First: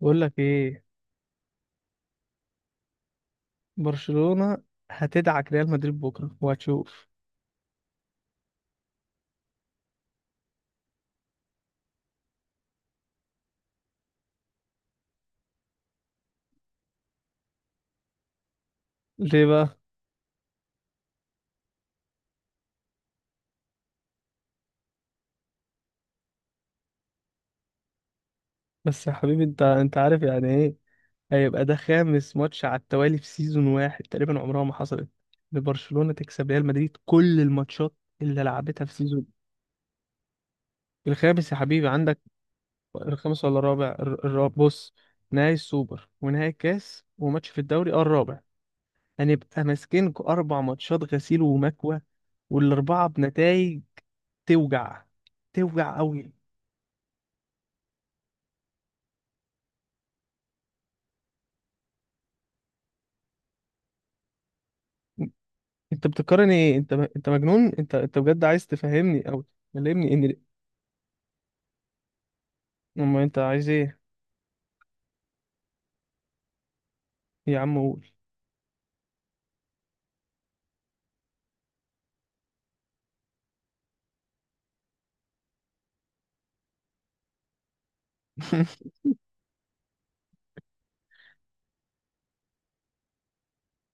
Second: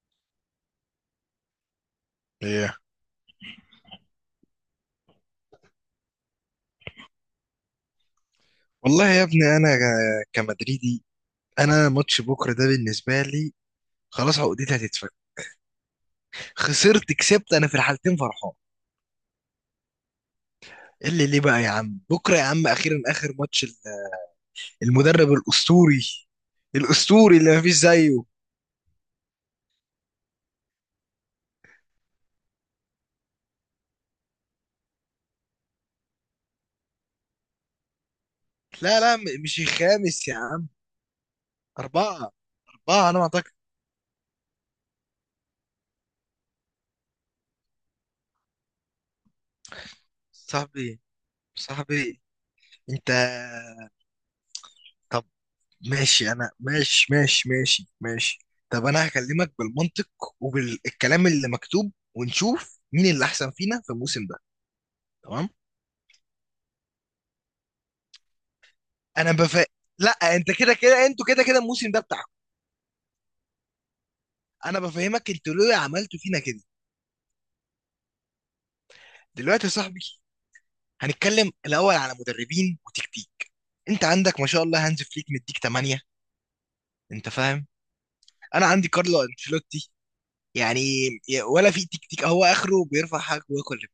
بقول لك ايه. ايه. برشلونة هتدعك ريال مدريد بكره وهتشوف. والله يا ابني انا كمدريدي. انا ماتش بكره ده بالنسبه لي خلاص عقدتي هتتفك. خسرت كسبت انا في الحالتين فرحان. ليه بقى؟ إيه اللي ليه بقى يا عم؟ بكره يا عم اخيرا اخر ماتش المدرب الاسطوري، الاسطوري اللي مفيش زيه. بس يا حبيبي انت عارف يعني ايه. هيبقى ده خامس ماتش على التوالي في سيزون واحد، تقريبا عمرها ما حصلت لبرشلونة تكسب ريال مدريد كل الماتشات اللي لعبتها في لا لا، سيزون. مش الخامس يا عم، الخامس يا حبيبي عندك. اربعه. اربعه انا ما الخامس اعتقد. ولا الرابع؟ الرابع، بص: نهائي السوبر ونهائي الكاس وماتش في الدوري، اه الرابع. هنبقى ماسكين اربع صاحبي، ماتشات غسيل ومكوى. صاحبي، والاربعه انت بنتائج توجع، توجع قوي. ماشي، انا ماشي ماشي ماشي ماشي. طب انا هكلمك بالمنطق وبالكلام اللي مكتوب ونشوف مين اللي احسن فينا في الموسم ده، تمام؟ انت بتقارن ايه؟ انت مجنون؟ انت بجد عايز تفهمني انا او بف... لا تكلمني ان، انت كده كده، انتوا كده كده الموسم ده بتاعكم. اما انت عايز ايه؟ انا بفهمك، انتوا ليه عملتوا فينا كده؟ يا عم قول. دلوقتي يا صاحبي هنتكلم الاول على مدربين وتكتيك. انت عندك ما شاء الله هانز فليك مديك 8، انت فاهم؟ انا عندي كارلو انشيلوتي، يعني ولا في تكتيك، هو اخره بيرفع حاجه وياكل رجل،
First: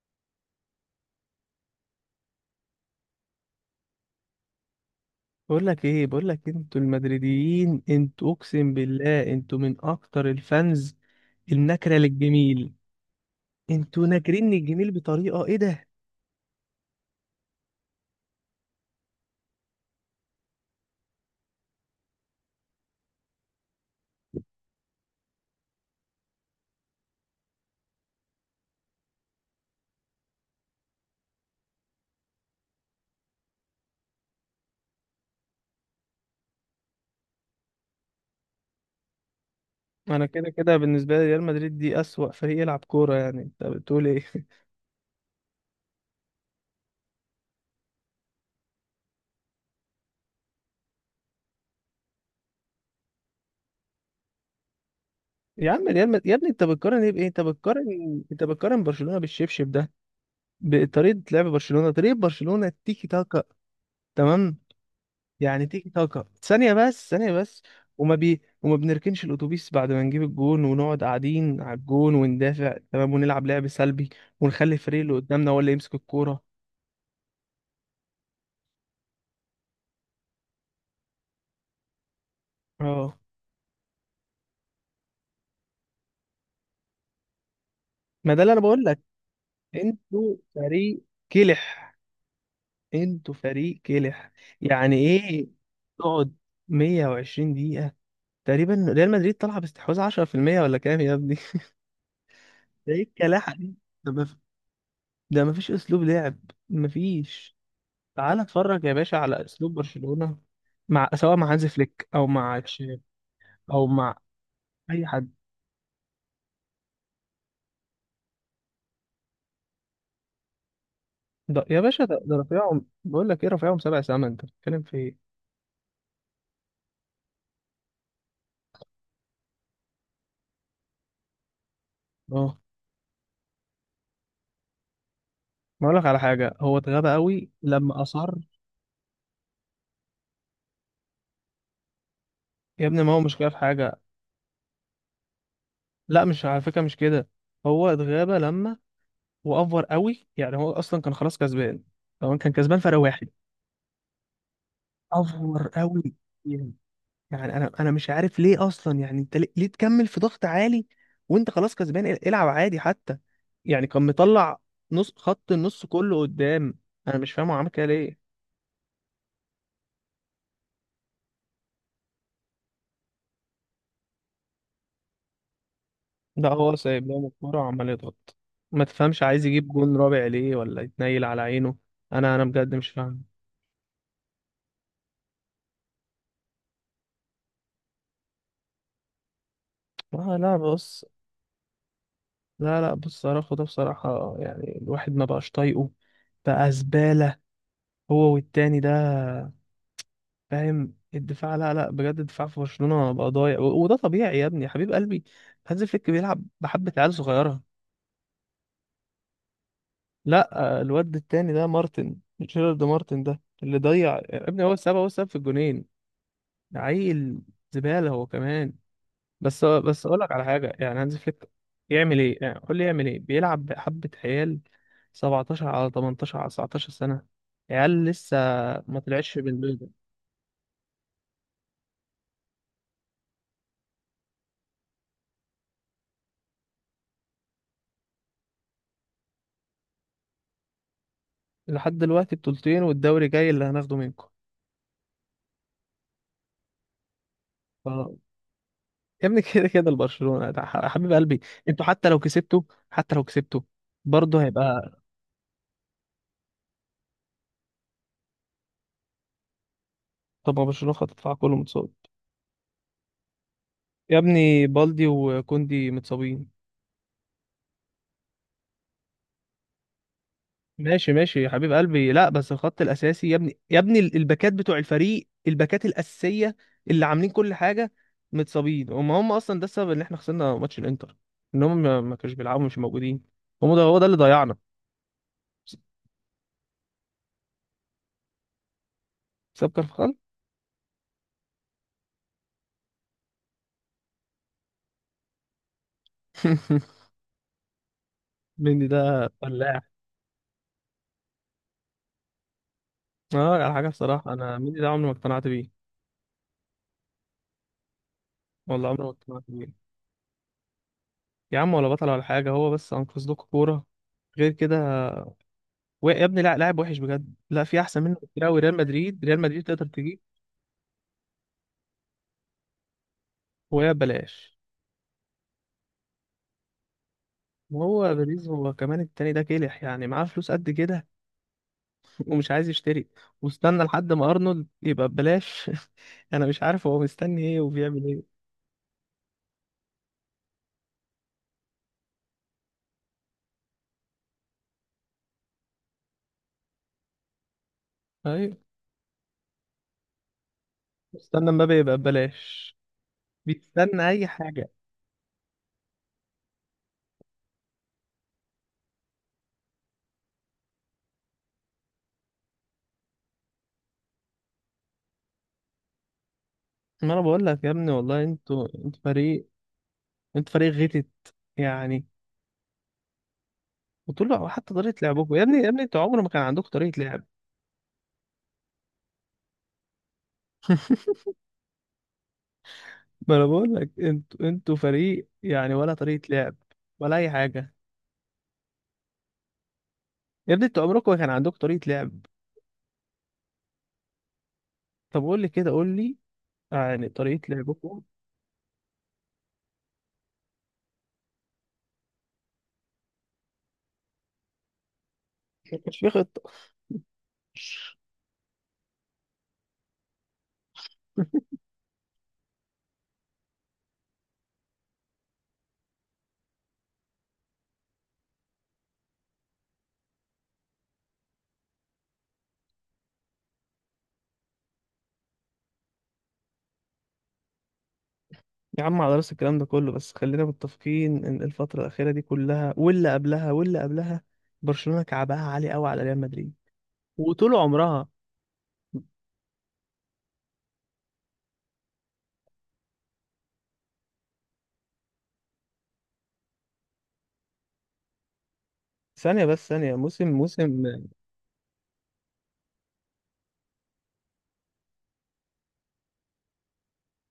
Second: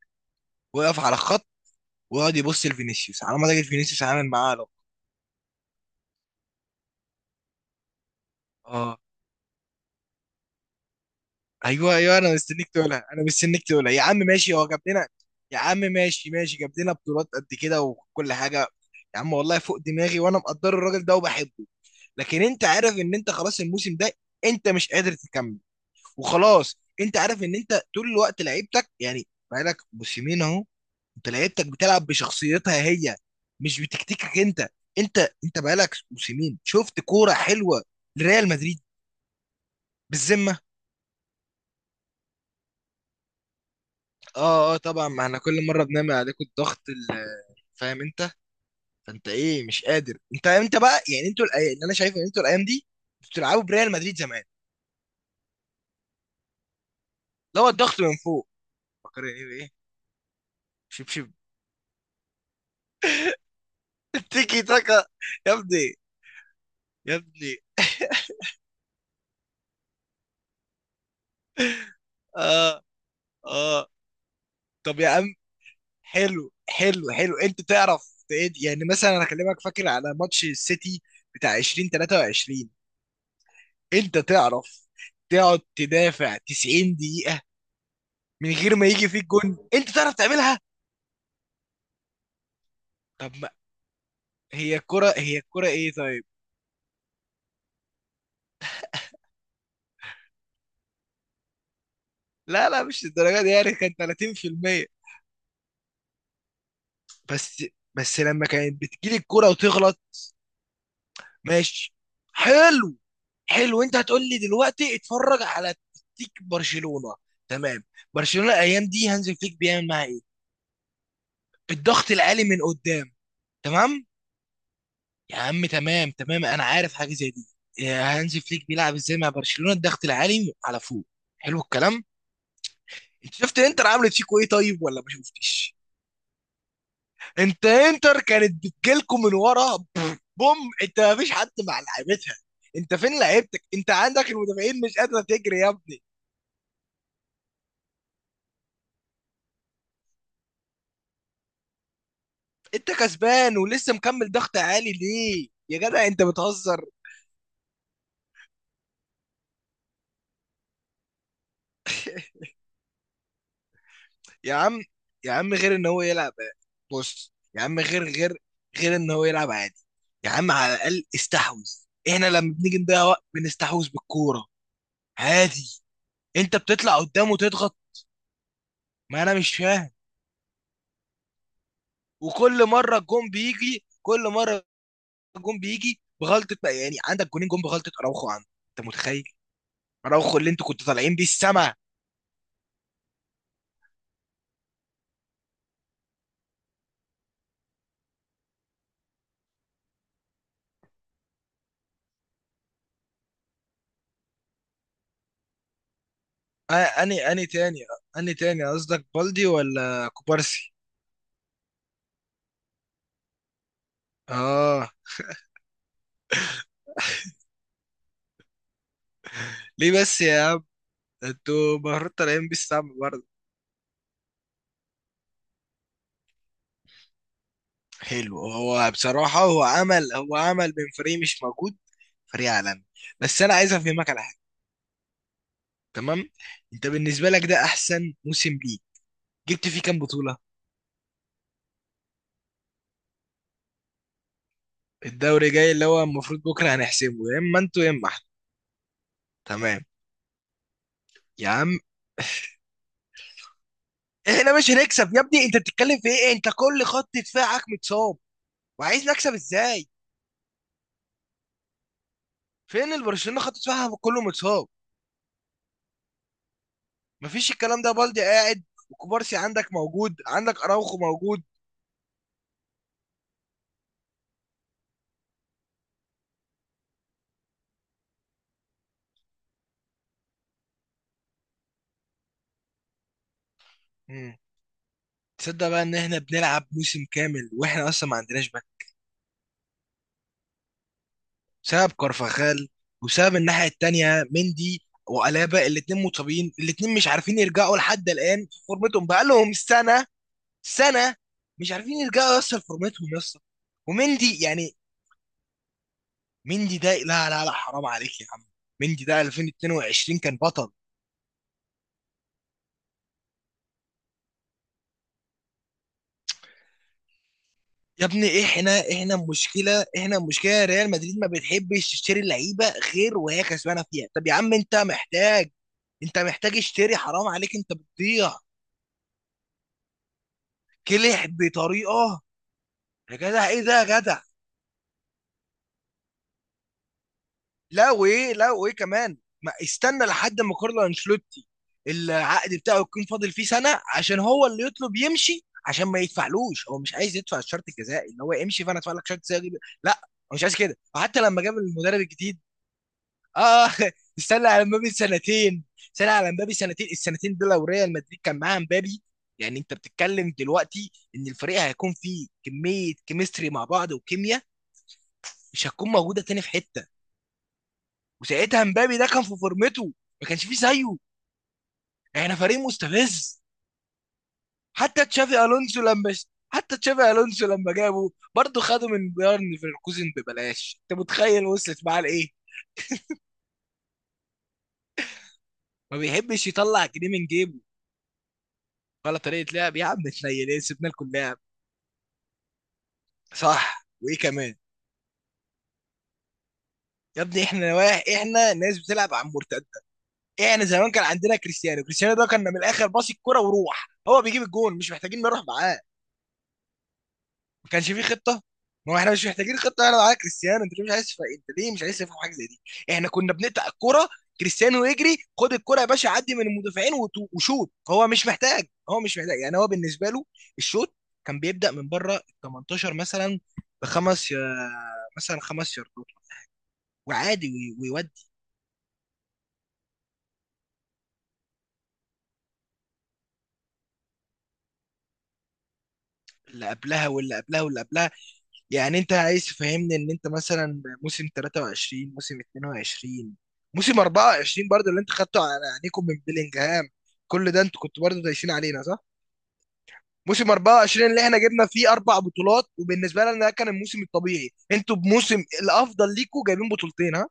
ويقف على الخط ويقعد يبص لفينيسيوس على ما تجد فينيسيوس عامل معاه علاقه. بقول لك ايه، انتوا المدريديين، انتوا اقسم اه. بالله انتوا من اكتر الفانز النكره ايوه ايوه، انا مستنيك للجميل. تقولها، انا مستنيك تقولها يا انتوا عم. ماشي، ناكرين هو جاب الجميل لنا، بطريقه ايه يا عم ده! ماشي ماشي، جاب لنا بطولات قد كده وكل حاجه، يا عم والله فوق دماغي وانا مقدر الراجل ده وبحبه، لكن انت عارف ان انت خلاص الموسم ده انت مش قادر تكمل. وخلاص انت عارف ان انت طول الوقت لعيبتك، يعني بقالك موسمين اهو، انت لعيبتك بتلعب بشخصيتها هي، مش بتكتيكك انت. انت انت بقالك موسمين شفت كوره حلوه لريال مدريد، انا كده بالذمه؟ كده بالنسبه لي ريال مدريد دي اسوأ فريق يلعب كوره، يعني انت بتقول ايه؟ اه اه طبعا، ما احنا كل مره بنعمل عليكم الضغط فاهم انت؟ فانت ايه؟ مش قادر. انت بقى يعني، انتوا اللي انا شايفه ان انتوا الايام دي انتوا بتلعبوا بريال مدريد زمان يا عم ريال مد... يا ابني انت بتقارن ايه بايه؟ انت لو الضغط من بتقارن، فوق، برشلونه فاكرين ايه بايه؟ بالشبشب ده؟ شب بطريقه شب. لعب برشلونه، طريقه برشلونه التيكي تاكا، تمام؟ تيكي تاكا. يا يعني تيكي ابني، تاكا. ثانية بس، يا ثانية ابني، بس. وما بنركنش الأتوبيس بعد ما نجيب الجون ونقعد قاعدين على الجون وندافع، اه تمام، ونلعب لعب اه. سلبي ونخلي طب الفريق يا اللي عم، قدامنا هو اللي يمسك الكورة. حلو حلو حلو، انت تعرف يعني مثلا انا هكلمك فاكر على ماتش السيتي بتاع 2023، اه انت تعرف تقعد تدافع 90 دقيقة ما ده من اللي أنا غير بقول ما لك. يجي فيك جون، انت تعرف أنتوا تعملها، فريق كلح، طب أنتوا ما فريق كلح. هي يعني الكرة، هي إيه الكرة ايه طيب؟ تقعد 120 دقيقة تقريبا ريال مدريد طالعة باستحواذ 10% ولا كام يا ابني؟ لا لا، ده إيه مش الدرجة دي، الكلاحة يعني دي؟ كان ده ما 30%. ده ما فيش أسلوب لعب، ما فيش. بس بس تعال لما كانت اتفرج يا باشا بتجيلي على الكرة اسلوب وتغلط. برشلونة، مع سواء مع هانز ماشي، فليك او مع حلو تشيف حلو، او انت مع هتقول لي دلوقتي اي حد. اتفرج على تكتيك برشلونة، تمام. برشلونة الايام دي هانزي فليك بيعمل معاها ايه؟ ده يا باشا الضغط ده، ده العالي من رفيعهم، قدام، بقول لك ايه، رفيعهم سبع تمام. سما، انت بتتكلم في ايه؟ يا عم تمام تمام، انا عارف حاجة زي دي، يا هانزي فليك بيلعب ازاي مع برشلونة، الضغط العالي على فوق، حلو الكلام. اه، شفت انتر عملت فيكوا ايه طيب، ولا ما شفتش؟ ما اقول لك على حاجه، هو اتغاب قوي انت لما انتر اصر. كانت بتجيلكوا من ورا، بوم، انت ما فيش حد مع لعيبتها، يا انت ابني ما هو فين مش كده في لعيبتك؟ انت حاجه. عندك المدافعين مش قادره تجري يا ابني. لا مش على فكره مش كده. هو اتغاب لما وافور قوي، يعني هو اصلا كان خلاص كسبان. طبعا كان كسبان انت فرق واحد، كسبان ولسه مكمل ضغط عالي ليه افور يا جدع؟ قوي. انت يعني بتهزر؟ انا مش عارف ليه اصلا، يعني انت ليه، ليه تكمل في ضغط عالي وانت خلاص كسبان؟ العب عادي حتى. يعني كان يا مطلع عم، نص، يا خط عم، غير النص ان هو كله يلعب، قدام. انا مش بص فاهم هو يا عمل عم، كده غير ليه. غير، غير ان هو يلعب عادي، يا عم على الاقل استحوذ. احنا لما بنيجي نضيع وقت بنستحوذ بالكوره عادي، ده انت هو بتطلع سايب لهم قدام الكوره وتضغط. وعمال يضغط. ما تفهمش ما انا عايز مش يجيب فاهم. جون رابع ليه ولا يتنيل على عينه. انا وكل بجد مش مره فاهم. الجون بيجي، كل مره الجون بيجي بغلطه، بقى يعني عندك جونين، جون بغلطه، اراوخو عندك، انت متخيل؟ آه اراوخو اللي لا انتوا كنتوا بص، طالعين بيه السما. لا لا بص صراحه، ده بصراحه يعني الواحد ما بقاش طايقه، بقى زباله هو والتاني ده، فاهم؟ الدفاع لا لا بجد الدفاع في برشلونة بقى ضايع وده طبيعي يا ابني يا حبيب قلبي، هانز فليك بيلعب آه، بحبة عيال اني صغيرة. تاني، اني تاني قصدك، بالدي ولا لا كوبارسي؟ آه، الواد التاني ده مارتن، جيرارد مارتن ده اللي ضيع يا ابني، هو اه، السبب، هو السبب في الجونين. ده عيل، زبالة هو كمان. بس ليه بس اقول بس لك يا على عم؟ حاجة، يعني هانز ده فليك انتوا المفروض يعمل ايه؟ طالعين بيه يعني قول لي السما يعمل ايه، برضه. بيلعب بحبة عيال 17 على 18 على 19 سنة، عيال لسه حلو، هو ما طلعتش بصراحه، من هو البيضة. عمل هو عمل من فريق مش موجود فريق عالمي. بس انا عايز افهمك على حاجه، تمام؟ انت بالنسبه لك ده احسن موسم ليك، جبت فيه كام بطوله؟ لحد دلوقتي بطولتين، والدوري جاي اللي هناخده منكم. الدوري جاي اللي هو المفروض بكره هنحسمه، يا اما انتوا يا اما اه. احنا. يا ابني كده تمام كده البرشلونة يا حبيب قلبي، يا عم، انتوا حتى لو كسبتوا، حتى لو كسبتوا، برضه احنا مش هيبقى. هنكسب يا ابني، انت بتتكلم في ايه؟ انت كل خط دفاعك متصاب وعايز نكسب ازاي؟ طب ما برشلونة خط دفاع كله متصاب. فين البرشلونه خط دفاعها يا كله ابني متصاب؟ بالدي وكوندي متصابين. مفيش الكلام ده، بالدي قاعد، وكوبارسي عندك موجود، عندك اراوخو ماشي ماشي موجود. يا حبيب قلبي، لا بس الخط الاساسي يا ابني، يا ابني الباكات بتوع الفريق، الباكات الاساسيه اللي عاملين كل حاجه متصابين، وما هم اصلا ده السبب ان احنا خسرنا ماتش الانتر، ان هم ما كانوش بيلعبوا، مش موجودين، هم ده، هو ده اللي مم. ضيعنا. تصدق س- بقى ان احنا بنلعب موسم كامل واحنا اصلا ما عندناش باك ساب كارفخال. بسبب كارفاخال، وسبب الناحيه التانيه مندي وألابا، الاتنين مصابين، الاتنين مش عارفين يرجعوا لحد الآن في مندي ده فورمتهم بقالهم فلاح. سنة. سنه مش عارفين يرجعوا يوصل فورمتهم يا اسطى. اه على حاجه بصراحه ومندي انا يعني، ميدي ده عمري ما اقتنعت بيه، مندي ده لا لا لا، حرام عليك يا عم، والله عمري مندي ما ده اقتنعت بيه. 2022 كان بطل. يا عم ولا بطل ولا حاجه، هو بس انقذ لكم كوره، غير كده يا ابني لا، لاعب وحش بجد، لا في احسن يا منه كتير ابني قوي، ريال احنا مدريد، تقدر مشكله، احنا تجيب مشكله ريال مدريد ما بتحبش تشتري لعيبه غير وهي كسبانه وهي فيها. طب يا عم ببلاش. انت محتاج، انت محتاج اشتري، حرام عليك، انت وهو بتضيع. بيريز هو كمان التاني ده كلح، يعني معاه فلوس قد كده كلح بطريقه. ومش عايز يشتري، يا جدع ايه ده واستنى يا لحد جدع؟ ما ارنولد يبقى ببلاش. انا مش عارف هو مستني ايه لا وبيعمل وايه؟ ايه. لا وايه كمان؟ ما استنى لحد ما كارلو انشيلوتي العقد بتاعه يكون فاضل فيه سنه، عشان هو اللي يطلب يمشي، عشان ما يدفعلوش، هو مش عايز يدفع الشرط الجزائي ان هو ايوه، يمشي، فانا ادفع لك شرط جزائي. لا، هو مش عايز كده، وحتى لما استنى جاب مبابي يبقى المدرب الجديد. ببلاش، اه بيستنى اي استنى على حاجه. مبابي سنتين، استنى على مبابي سنتين، السنتين دول لو ريال مدريد كان معاه مبابي، يعني انت بتتكلم دلوقتي ان الفريق هيكون فيه كميه كيمستري مع بعض، وكيمياء مش هتكون موجوده تاني في حته. ما انا بقول لك يا ابني، والله وساعتها انتوا مبابي انتوا ده كان في فريق، فورمته، ما كانش انت فيه فريق زيه، غتت يعني. يعني احنا فريق مستفز. وطلع، وحتى طريقة حتى لعبكم يا تشافي ابني، الونسو انتوا لما، عمر ما كان عندكم حتى طريقة تشافي لعب. الونسو لما جابه، برضه خده من بايرن ليفركوزن ببلاش، انت متخيل وصلت معاه لايه؟ ما انا بقول لك، انتوا فريق يعني، ولا ما طريقة بيحبش لعب يطلع جنيه ولا من اي جيبه. حاجة. ولا طريقه لعب يا عم، اتنيل يا ايه، ابني انتوا سيبنا لكم عمركم ما كان لعب. عندكم طريقة لعب. صح وايه كمان؟ طب قول لي كده، قول لي يعني يا طريقة ابني احنا لعبكم. واحد، احنا ناس بتلعب على المرتده. احنا زمان كان عندنا كريستيانو، كريستيانو ده كان من الاخر باص الكرة وروح، هو بيجيب الجون، مش محتاجين نروح ما معاه. كانش في خطة. ما كانش فيه خطه، ما هو احنا مش محتاجين خطه، انا معاك كريستيانو، انت ليه مش عايز انت ليه مش عايز تفهم حاجه زي دي؟ احنا كنا بنقطع الكره، كريستيانو يجري خد الكره يا باشا، عدي من المدافعين وشوط. هو مش محتاج، هو مش محتاج، يعني هو بالنسبه له الشوط كان بيبدا من بره ال 18 مثلا، بخمس يا- مثلا خمس ياردات وعادي ويودي. يا عم على راس الكلام ده كله، بس خلينا متفقين ان الفترة الأخيرة دي كلها واللي قبلها برشلونة كعبها عالي قوي على ريال مدريد اللي قبلها واللي وطول قبلها واللي عمرها. قبلها، يعني انت عايز تفهمني ان انت مثلا موسم 23 موسم 22 موسم 24 برضه اللي انت خدته على عينيكم من بيلينجهام، كل ده انتوا كنتوا برضه دايسين علينا، صح؟ ثانية بس، ثانية، موسم موسم موسم 24 اللي احنا جبنا فيه اربع بطولات وبالنسبه لنا ده كان الموسم الطبيعي، انتوا بموسم الافضل ليكوا جايبين بطولتين، ها؟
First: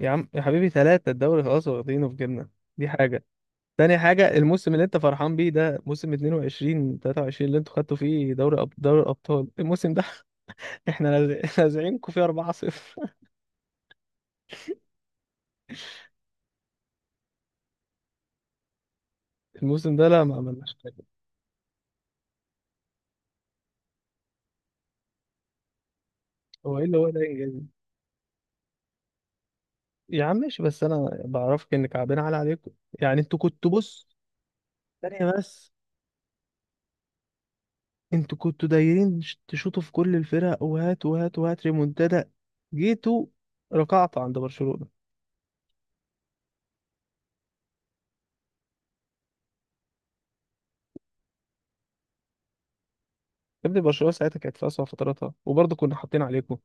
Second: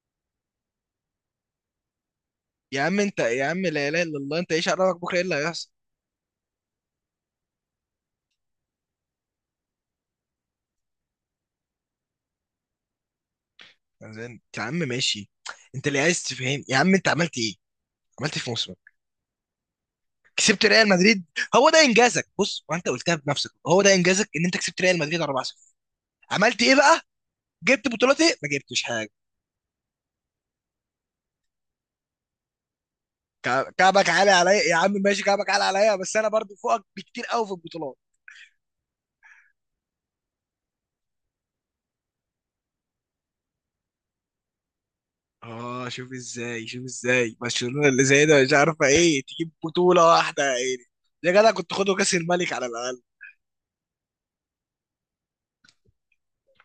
يا عم يا حبيبي ثلاثة الدوري خلاص واخدينه في جبنا. يا دي عم، انت حاجة. يا عم لا تاني اله الا حاجة، الله، انت ايش الموسم اللي انت عرفك بكره ايه اللي فرحان بيه هيحصل؟ ده موسم 22 23 اللي انتوا خدتوا فيه دوري أب... دوري الأبطال، الموسم ده احنا لاذعينكم فيه 4-0. يا عم ماشي، انت اللي عايز تفهم يا عم، انت عملت ايه؟ عملت ايه في موسمك؟ الموسم ده لا ما كسبت عملناش ريال حاجة. مدريد، هو ده انجازك. بص وانت قلتها بنفسك، هو ده انجازك ان انت كسبت ريال مدريد 4-0. عملت ايه هو ايه اللي بقى؟ هو ده انجاز؟ جبت بطولات ايه؟ ما جبتش حاجه. يا عم ماشي، بس انا بعرفك ان كعبنا على عليكم، يعني انتوا كنتوا، بص كعبك عالي عليا يا عم، ماشي ثانية كعبك عالي بس، عليا، بس انا برضو فوقك بكتير قوي في البطولات. انتوا كنتوا دايرين تشوطوا في كل الفرق وهات وهات وهات ريمونتادا، جيتوا ركعتوا عند برشلونة. اه، شوف ازاي، شوف ازاي برشلونه اللي زي ده مش عارفه ايه تجيب بطوله واحده، يا عيني يا جدع، كنت خدوا كاس الملك على الاقل. ابني برشلونه ساعتها كانت في اسوأ فتراتها وبرضه كنا حاطين عليكم.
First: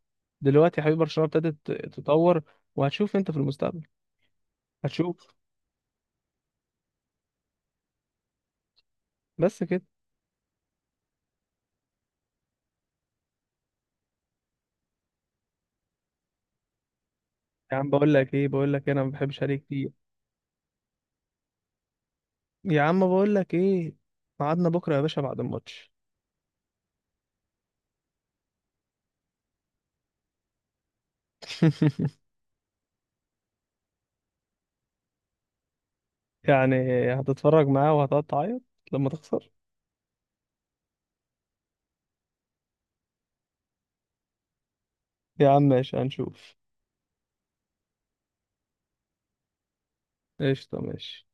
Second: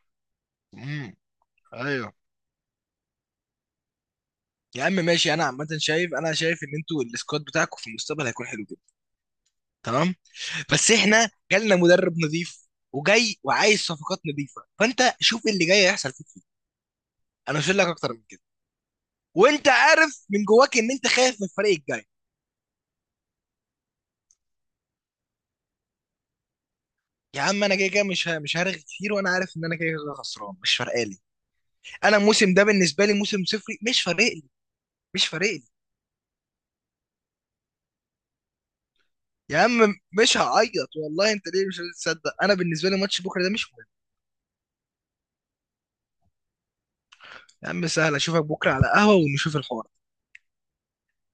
دلوقتي يا حبيبي امم. برشلونه ابتدت ايوه، تتطور وهتشوف انت في المستقبل. يا عم هتشوف ماشي، انا عامه شايف، انا شايف ان انتوا السكواد بتاعكم في المستقبل هيكون حلو جدا. بس كده. تمام، بس احنا جالنا مدرب نظيف وجاي وعايز صفقات نظيفه، فانت شوف إيه اللي جاي هيحصل فيك ايه، انا مش يا هقول لك عم بقول اكتر من لك كده. ايه، بقول لك إيه، انا ما بحبش عليك وانت كتير. عارف من جواك ان انت خايف من الفريق الجاي. يا عم بقول لك ايه، ميعادنا بكره يا باشا بعد الماتش. يا عم انا كده كده مش هرغي كتير، وانا عارف ان انا كده كده خسران مش فارقه لي. انا الموسم ده بالنسبه لي موسم صفري، مش فارق لي، مش فارق لي. يعني هتتفرج معاه وهتقعد تعيط لما تخسر. يا عم مش هعيط والله، انت ليه مش هتصدق؟ انا بالنسبه لي ماتش بكره ده مش مهم. يا عم ماشي هنشوف. يا عم سهل اشوفك بكره على قهوه ونشوف الحوار. قشطه ماشي.